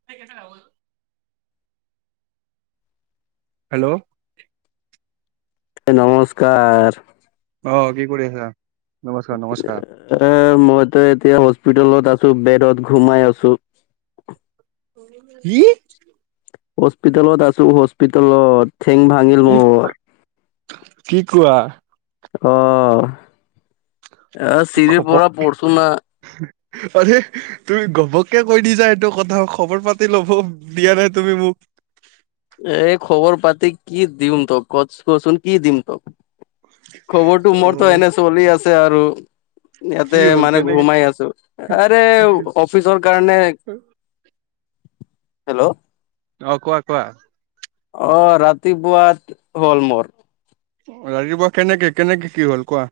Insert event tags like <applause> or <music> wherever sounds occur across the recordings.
<inaudible> Hello নমস্কাৰ। অ', কি কৰি আছা? নমস্কাৰ নমস্কাৰ এ মইতো এতিয়া হস্পিতালত আছোঁ, বেডত ঘুমাই আছোঁ। কি? হস্পিতালত আছোঁ, হস্পিতালত। থেং ভা ঙিল কি মোৰ, কি কোৱা অ' এ চিৰিৰ ঘপক পৰা পৰছো না আৰে তুমি ঘপককে কৈ দিছা এইটো কথা, খবৰ পাতি লব, দিয়া নাই তুমি মোক এই খবৰ পাতি কি দিম তোক, ক কচোন কি দিম তোক? খবৰটো অ মোৰতো এনে চলি আছে আৰু কি ইয়াতে হ'ল মানে কেনেকে ঘুমাই আছোঁ, আৰে অফ ফিচৰ কাৰণে, হেল্লো অ, কোৱা, কোৱা অ', ৰাতিপুৱাত হ'ল মোৰ। ৰাতিপুৱা কেনেকে, কেনেকে কি হ'ল কোৱা।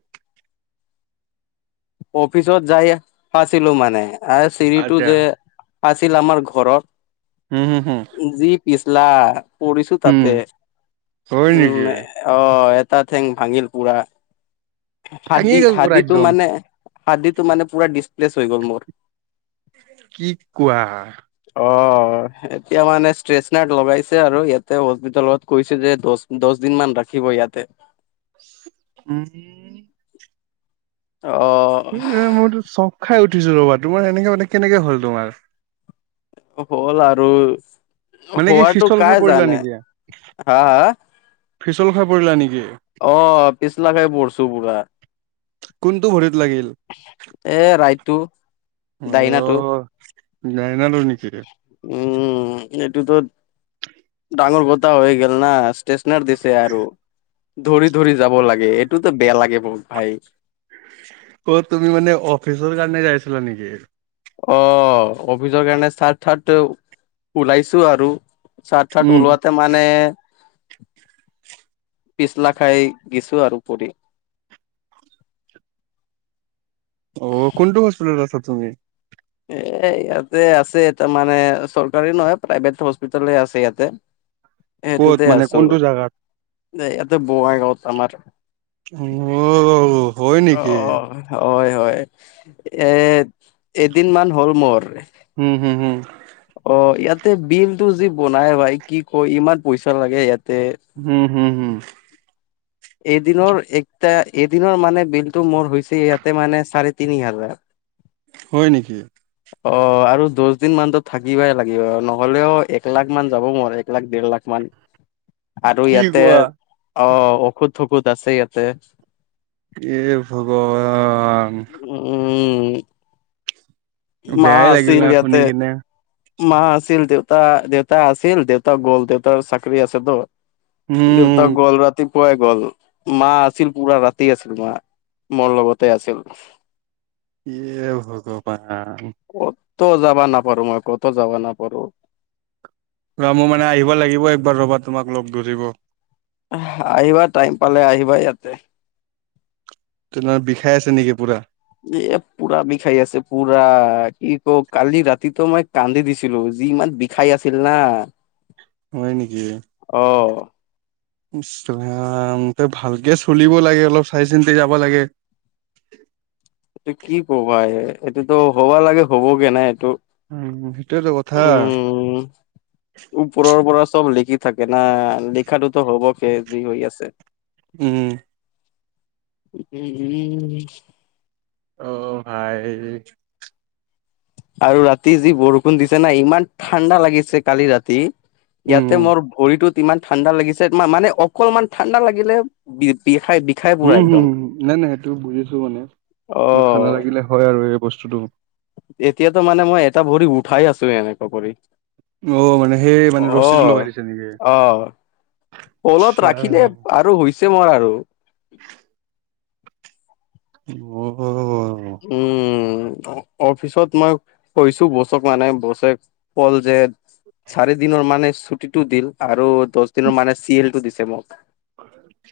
অফিচত যায় আছিলোঁ মানে, আৰ চিৰিটো আচ্ছা যে আছিল আমাৰ ঘৰত হুম, হুম, হুম যি পিছলা, পৰিছো উম তাতে। হয় নেকি উম অ', এটা ঠেং ভাঙিল পুৰা, ভাঙি হাৰ্দি গ'ল পুৰা হাৰ্দিটো একদম মানে- হাদ্দিটো মানে পুৰা ডিচপ্লেছ হৈ গ'ল মোৰ। কি কোৱা। অ', এতিয়া মানে ষ্ট্ৰেচনেট লগাইছে আৰু ইয়াতে হস্পিতালত কৈছে যে দচ দশদিন মান ৰাখিব ইয়াতে। উম্। অ', এ মইতো চক খাই উঠিছো ৰ'বা, তোমাৰ এনেকে মানে কেনেকে হ'ল তোমাৰ। হ'ল আৰু মানে কি হোৱাটো ফিচল খাই কাই পৰিলা জানে, হা হা। পিচল খাই পৰিলা নেকি? অ', পিচল খাই পৰিছোঁ পুৰা। কোনটো ভৰিত লাগিল। এ ৰাইটটো হয় ডাইনাটো অ'। দাইনাটো নেকি? উম্, এইটোতোত- ডাঙৰ কথা হৈ গ'ল না, ষ্টেশনাচ‌ দিছে আৰু। ধৰি ধৰি যাব লাগে, এইটোতো বেয়া লাগে বহুত ভাই। অ', তুমি মানে অফিচৰ কাৰণে যাই আছিলা নেকি? অ', অফিচৰ কাৰণে চাৰ্ট থাৰ্ট ওলাইছোঁ আৰু। চাৰ্ট থাৰ্ট উম ওলোৱাত ত মানে, পিচলা খাই গৈছোঁ আৰু পৰি। অ', কোনটো হস্পিটেলত আছা তুমি? এ ইয়াতে আছে তাৰ মানে চৰকাৰী নহয়, প্ৰাইভেট হস্পিতেলে আছে ইয়াতে। ক'ত মানে কোনটো জেগাত? তে ইয়াতে বঙাই গাঁৱত আমাৰ‌। অ'। হয় নেকি? অ', হয় হয়। এ এদিন মান হ'ল মোৰ। হুম হুম হুম। অ', ইয়াতে বিল টো যি বনাই ভাই। কি কয় ইমান পইচা লাগে ইয়াতে। উম্, হুম হুম। এদিনৰ একটা, এদিনৰ মানে বিলটো মোৰ হৈছে ইয়াতে মানে চাৰে তিনি হাজাৰ। হয় নেকি? অ', আৰু দহ দিন মানতো থাকিবই লাগিব, নহ'লেও এক লাখ মানটো যাব মোৰে। এক লাখ, ডেৰ লাখ মান। <inaudible> আৰু ইয়াতে, কোৱা? অ'ঔষধ চৌষধ আছে ইয়াতে। এ ভগৱান। উম্। মা বেয়াই লাগিল আছিল না শুনি ইয়াতে। কিনে। মা আছিল, দেউতা, দেউতা আছিল। দেউতা গ'ল, দেউতাৰ চাকৰি আছেতো। দেউতাক উম গ'ল ৰাতি পুৱাই গ'ল, মা আছিল পুৰা ৰাতি আছিল মা। মোৰ লগতে আছিল। ইয়ে ভগৱান। ক'তো যাব নাপাৰো মই, ক'তো যাব নাপাৰো। ৰ মোৰ মানে আহিব লাগিব, একবাৰ ৰ'বা তোমাক লগ ধৰিব। আহিবা, টাইম পালে আহিবা ইয়াতে। তোমাৰ বিষাই আছে নেকি পুৰা? এ পুৰাবিষাই আছে পুৰা কি ক কালি ৰাতিতো মই কান্দি দিছিলো যি ইমান বিষাই আছিল না। হয় নেকি। অ'। ইছ ৰাম তই ভালকে চলিব লাগে অলপ চাই চিন্তি যাব লাগে। এইটো কি কবা এই এইটোতো হ'বা লাগে হবগে নাই এইটো। উম সেইটোৱেটো কথা। উম ওপৰৰ পৰা চব লিখি থাকে না লিখাটোতো হ'ব কে হৈ আছে। উম। উম উম উ। অ ভাই। আৰু ৰাতি যি বৰষুণ দিছে না ইমান ঠাণ্ডা লাগিছে কালি ৰাতি। ইয়াতে উম মোৰ ভৰিতোত ইমান ঠাণ্ডা লাগিছে মা-মানে অকমান ঠাণ্ডা লাগিলে বি-বিষাই। উম হুম নাই নাই সেইটো বুজিছো মানে, অ ঠাণ্ডা লাগিলে হয় আৰু এই বস্তুটো। এতিয়াতো মানে মই এটা ভৰি উঠাই আছো এনেকা কৰি। অ' মানে সেই অ মানে ৰছি টো লগাই দিছে নেকি? অ'। তলত আচ্ছা। ৰাখিলে আৰু হৈছে মোৰ আৰু। <inaudible> অ'। উম অ-অফিচত মই কৈছো বছক মানে বছে কলজেদ চাৰি দিনৰ মানে ছুটিটো দিল আৰু দচ দিনৰ মানে চি এলটো দিছে মোক।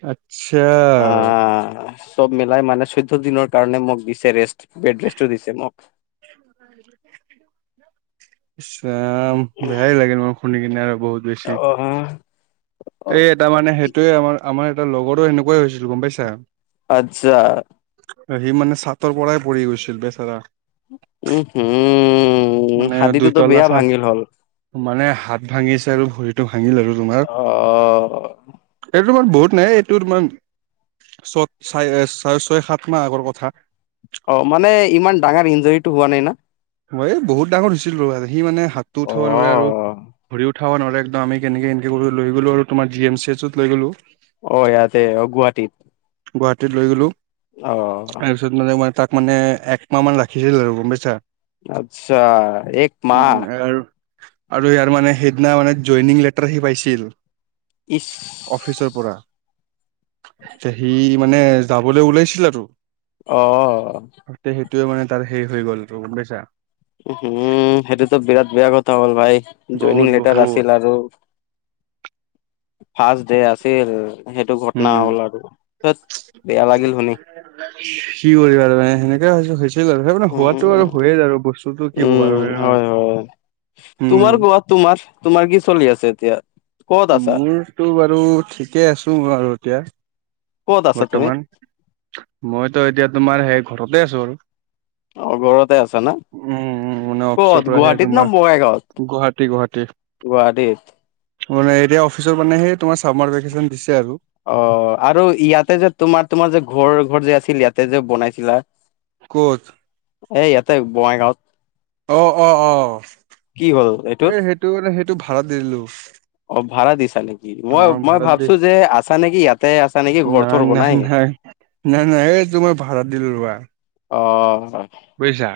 আচ্ছা। আ। চব মিলাই মানে চৈধ্য দিনৰ কাৰণে মোক দিছে ৰেষ্ট বেড ৰেষ্টো দিছে মোক। ইছ ৰাম। বেয়াই লাগে মোৰ খুন্দি কিনে আৰু বহুত বেছি। অহ। অ এই এটা মানে সেইটোৱে আমাৰ আমাৰ এটা লগৰো সেনেকুৱাই হৈছিল গম পাইছা। আচ্ছা। সি মানে চাটৰ পৰাই পঢ়ি গৈছিল বেচেৰা। উম উম, মানে হাদীটোতো দুইতলা বেয়া চাত ভাঙিল হ'ল। মানে হাত ভাঙিছে আৰু ভৰিটো ভাঙিল আৰু তোমাৰ। অ'। এইটো ইমান বহুত নাই এইটো ইমান চত চাই ছ ছয় সাত মাহ আগৰ কথা। অ' মানে ইমান ডাঙৰ ইঞ্জৰিটো হোৱা নাই না। মই এই বহুত ডাঙৰ হৈছিলোঁ ৰ সি মানে হাতটো অ উঠাব নোৱাৰে আৰু ভৰিত থাব নৰে একদম কেনেকে কেনেকৈ কৰি লৈ গলোঁ আৰু তমাৰ জি এম চি এছত লৈ গলোঁ। অ' ইয়াতে অ' গুৱাহাটীত। গুৱাহাটীত লৈ গ'লোঁ। অ'। মানে ম তাক মানে একমাহ মান ৰাখিছিল আৰু গম পাইছা। আচ্ছা এক মাহ। উম আৰু আৰু ইয়াৰ মানে সেইদিনা মানে জইনিং লেটাৰ আহি পাইছিল। ইছ। অফিচৰ পৰা। সি মানে যাবলৈ ওলাইছিল আৰু। অ। ত সেইটোৱে মানে তাৰ হেৰি হৈ গ'ল এইটো গম পাইছা। উম হুম সেইটোতো বিৰাট বেয়া কথা হ'ল ভাই, জইনিং বহুত লেটাৰ বহুত আছিল আৰু। ফাৰ্ষ্ট ডে আছিল সেইটো ঘটনা উম হ'ল আৰু। ধেৎ বেয়া কি লাগিল শুনি কৰিবা আৰু এ সেনেকে হৈছে হৈছ হৈ গল, হৈ গল মানে উম উম হোৱাটো আৰু উম হয়ে আৰু বস্তুতটো কি কবা আৰু উম হয়নে নহয় হয় হয় তোমাৰ উম। কোৱা তোমাৰ তোমাৰ কি চলি আছে এতিয়া? ক'ত আছা মোৰতো বাৰু ঠিকেই আছো আৰু এতিয়া। ক'ত আছা তুমি বৰ্তমান, মইতো এতিয়া তোমাৰ সেই ঘৰতে আছো আৰু। অ ঘৰতে আছা না। উম, উম, মানে অফিচৰ ক'ত পৰা সেই গুৱাহাটীত না তোমাৰ বঙাইগাঁৱত? গুৱাহাটী গুৱাহাটী গুৱাহাটীত মানে এতিয়া অফিচৰ মানে সে তোমাৰ চামাৰ ভেকেচন দিছে আৰু। অ আৰু ইয়াতে যে তোমাৰ তোমাৰ যে ঘৰ ঘৰ যে আছিল ইয়াতে যে বনাইছিলা। ক'ত? এ ইয়াতে বঙাইগাঁৱত। অ অ অ, কি হ'ল এ এইটোৰ সেইটো মানে সেইটো ভাড়াত দি দিলো। অ ভাড়া দিছা নেকি, মই অ' মই ভাড়াত দি ভাবছো যে আছা নেকি ইয়াতে আছা নেকি ঘৰ নাই, থৰ নাই, বনাই। নাই নাই নাই এই তোমাৰ মই ভাড়াত দিলো ৰোৱা। অ। বুজিছা।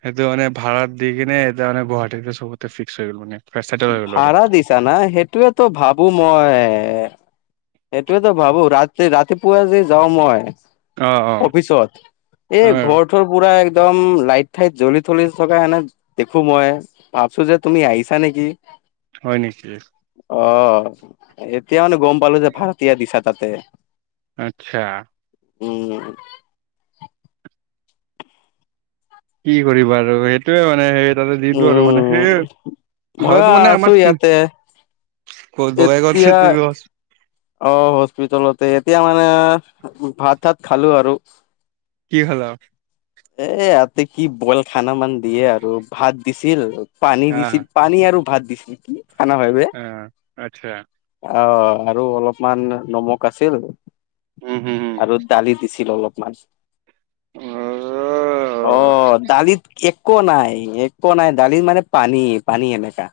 সেইটো মানে ভাড়া দি কেনে এতিয়া মান গুৱাহাটীত চবতে ফিক্স হৈ গলো মানে। চেটেল হৈ গ'লো আৰু ভাড়া দিছা না, সেইটোয়ে তো ভাবো মই। সেইটোয়ে তো ভাবো ৰাতি ৰাতিপুৱা যে যাওঁ মই অ অ অফিচত অ এই ঘৰটোৰ পুৰা একদম লাইট ফাইত জ্বলি থলি থকা এনে দেখো মই। ভাবছো যে তুমি আহিছা নেকি? হয় নেকি? অঁহ, এতিয়া মানে গম পালো যে ভাৰতীয়া দিছা তাতে। আচ্ছা। উম। কি কৰিবা আৰু সেইটোৱে মানে সেই তাতে দিলো আৰু মানে, ‌‌ উম সেই মইয়ো ভাড়াটো মানে আছো আমাৰ ইয়াতে এতিয়া <inaudible> অ হস্পিতালতে, এতিয়া মানে ভাত চাত খালো আৰু। কি খালা? এ ইয়াতে কি বইল খানা মান দিয়ে আৰু ভাত দিছিল, পানী আহ দিছিল। পানী আৰু ভাত দিছে, কি খানা হয় বে? আহ আচ্ছা অ আৰু অলপমান নমখ আছিল। উম হম হম আৰু দালি দিছিল অলপমান। অ অ দালিত একো নাই একো নাই দালিত মানে পানী পানী এনেকা।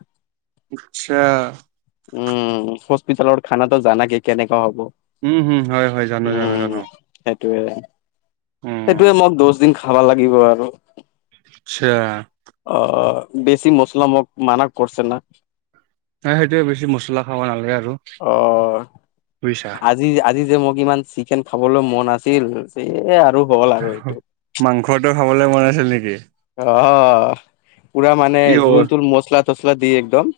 উঠচ্ছা। উম', হস্পিতালৰ খানাটো জানাকে কেনেকুৱা হ'ব? উম হম হয় হয় জানো জানো জানো উম', সেইটো উম <inaudible> দুদিন খাব লাগিব আৰু। আচ্ছা। আহ, বেছি মছলা মোক মানা কৰছে না। নাই সেইটোৱে বেছি মছলা খাব নালাগে আৰু অ বুইছা। আজি, আজি যে মোক ইমান চিকেন খাবলৈ মন আছিল, <unintelligible> আৰু হ'ল আৰু এইটো মাংসটো খাবলে মোন আছিল নেকি? অ', পুৰা মানে কি খবৰ? জুল তুল মচলা-তছলা দিয় একদম।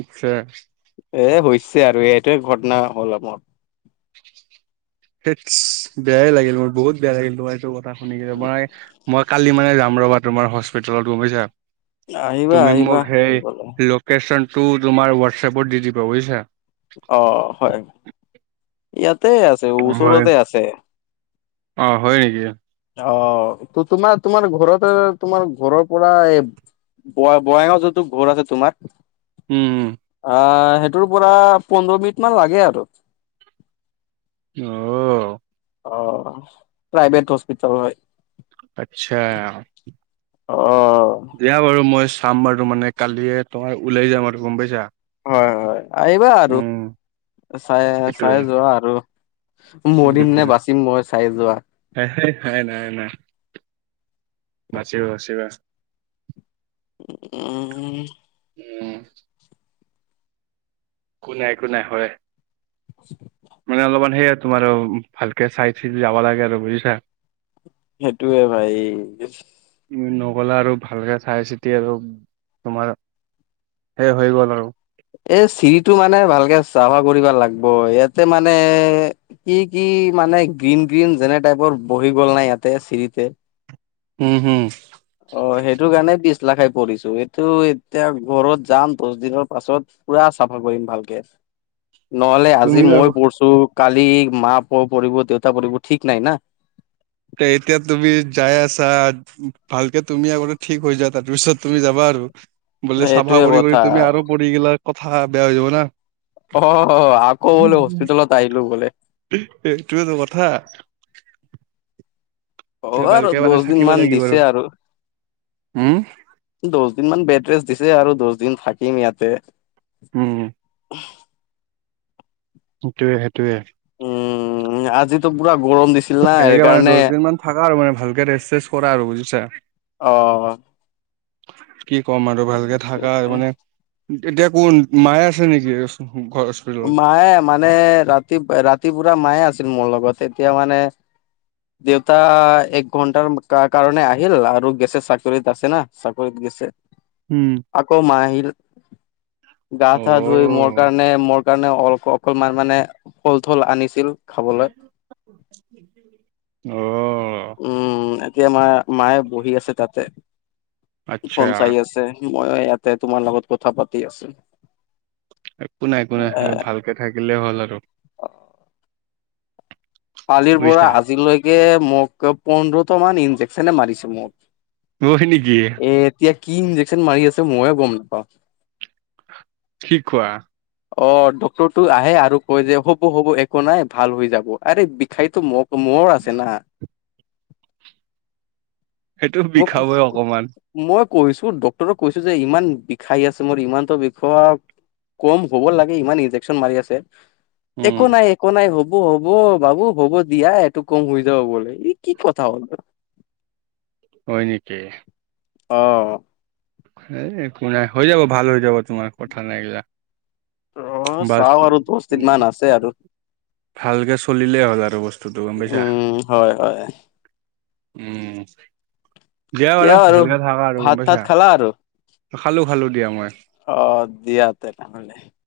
আচ্ছা। এ, হৈছে আৰু এইটোৱে ঘটনা হ'ল আও মোৰ। তেছ বেয়াই লাগিল মোৰ বহুত বেয়া লাগিল তোম এই কথা শুনি মই কালি মানে যাম ৰ'বা তোমাৰ হস্পিতালত গোম পাইছা, আহিবা তুমি আহিবা মোক হেই আহিবলৈ ল লোকেশ্যনটো তোমাৰ হোৱাটছএপত দি দিব বুজিছা। অ', হয় ইয়াতে আছ তো, মই ওচৰতে আছে। অ' হয় নেকি? অ', ত- তোমাৰ তোমাৰ ঘৰতে তোমাৰ ঘৰৰ পৰা এ তোমাৰ বঙইগাঁও যোনটো ঘৰ আছে তোমাৰ। উম', উম'। আ', সেইটোৰ পৰা পোন্ধৰ মিনিট মান লাগে আৰু। অ'। অ', প্ৰাইভেট হস্পিটল হয় আচ্ছা। অ'। দিয়া বাৰু মই চাম বাৰু, মানে কালিয়ে <unintelligible> ওলাই যাম আৰু গম পাইছা। হয়, হয়, আহিবা আৰু। উম, চাই, চাই সেইটোয়ে যোৱা আৰু মৰিম নে বাচিম মই চাই যোৱা। হেয়, হেয় নাই নাই। বাছিবা, বাছিবা। উম'। উম'। একো নাই, একো নাই হয়, মানে অলপমান সেইয়া তোমাৰো ভালকে চাই চি যাব লাগে আৰু বুজিছা। সেইটোয়ে ভাই নগলো আৰু ভালকে চাই চিতি আৰু তোমাৰ সেই হৈ গ'ল আৰু এই চিৰিটো মানে ভালকে চাফা কৰিব লাগব, ইয়াতে মানে কি কি মানে গ্ৰীণ গ্ৰীণ যেনে টাইপৰ বহি গ'ল নাই ন ইয়াতে, চিৰিতে উম', হুম অ', সেইটো কাৰণে বিশ লাখে ক, এইটো এতিয়া ঘৰত যাম দহ দিনৰ পাছত পুৰা চাফা কৰিম ভালকে নহ'লে আজি তুমি যাব মই পৰছো, কালি মা পৰব, দেউতা পৰব ঠিক নাই না তে এতিয়া তুমি যাই আছা ভালকে তুমি আগতে ঠিক হৈ যা তাৰপিছত তুমি যাবা আৰু বুলি চাফা এইটোয়ে কৰি কৰি কথা তুমি আৰু পঢ়ি গেলা কথা বেয়া হৈ যাব না অ', আকৌ বোলে হস্পিটলত আহিলো বোলে এ সেইটোৱেইটো কথা অ', আৰু ভালকে মানে দহ দিন থাকিব মান লাগিব দিছে আৰু উম, দহ দিন মান বেড ৰেষ্ট দিছে আৰু দহ দিন থাকিম ইয়াতে উম, সেইটোয়ে সেইটোয়ে উম আজিতো পুৰা গৰম দিছে সেনেকে মানে দহ দিন মান থাকা আৰু মানে ভালকে ৰেষ্ট চেষ্ট কৰা আৰু বুজিছা অ কি ক'ম আৰু ভালকে থাকা মানে এতিয়া কোন মায়ে আছে নেকি ঘ মায়ে মানে ৰাতি ৰাতিপুৰা মায়ে আছিল মোৰ লগত এতিয়া মানে দেউতা এক ঘন্টাৰ কাৰ কাৰণে আহিল আৰু গেছে চাকৰিত আছে না চাকৰিত গেছে উম, আকৌ মা আহিল গা ছা ধুই মোৰ অ', কাৰণে মোৰ কাৰণে অল অকমান মানে ফল চল আনিছিল খাবলৈ। অ', উম এতিয়া মা মায়ে বহি আছে তাতে আচ্ছা। ফোন চাই আছে মই ইয়াতে তোমাৰ লগত কথা পাতি আছো একো নাই একো নাই এ ভালকে থাকিলে হ'ল আৰু কালিৰ পৰা বুজিছা। আজিলৈকে মোক পোন্ধৰটা মান ইনজেকচনে মাৰিছে মোক উৰহি নেকি এ এতিয়া কি ইন্জেকশ্যন মাৰি আছে মইয়ে গম নাপাওঁ। কি খোৱা অ', ডক্টৰ টো আহে আৰু কয় যে হ'ব হ'ব একো নাই ভাল হৈ যাব আৰে বিষাইতো মোক মোৰ আছে না সেইটো মোক বিষাবই অকমান মই কৈছো ডক্টৰক কৈছো যে ইমান বিষাই আছে মোৰ ইমানতো বিষ কম হ'ব লাগে ইমান ইনজেকচন মাৰি আছে উম, একো নাই একো নাই হ'ব হব বাবু হ'ব দিয়া এইটো কম হৈ যাব বলে ই কি কথা হ'ল হয় নেকি অ', এই কো নাই হৈ যাব ভাল হৈ যাব তোমাৰ কথা নাই এইগিলা ৰ বাচ চাও আৰু দছ উম, দিনমান আছে আৰু ভালকে চলিলেই হ'ল আৰু বস্তুটো গম পাইছ উম হয় হয়। উম দিয়া দিয়া বাৰু আৰু ভালকে থাকা আৰু ভাত গম তাত পাইছা খালা আৰু খালো খালো দিয়া মই অ', দিয়া তেনেহ'লে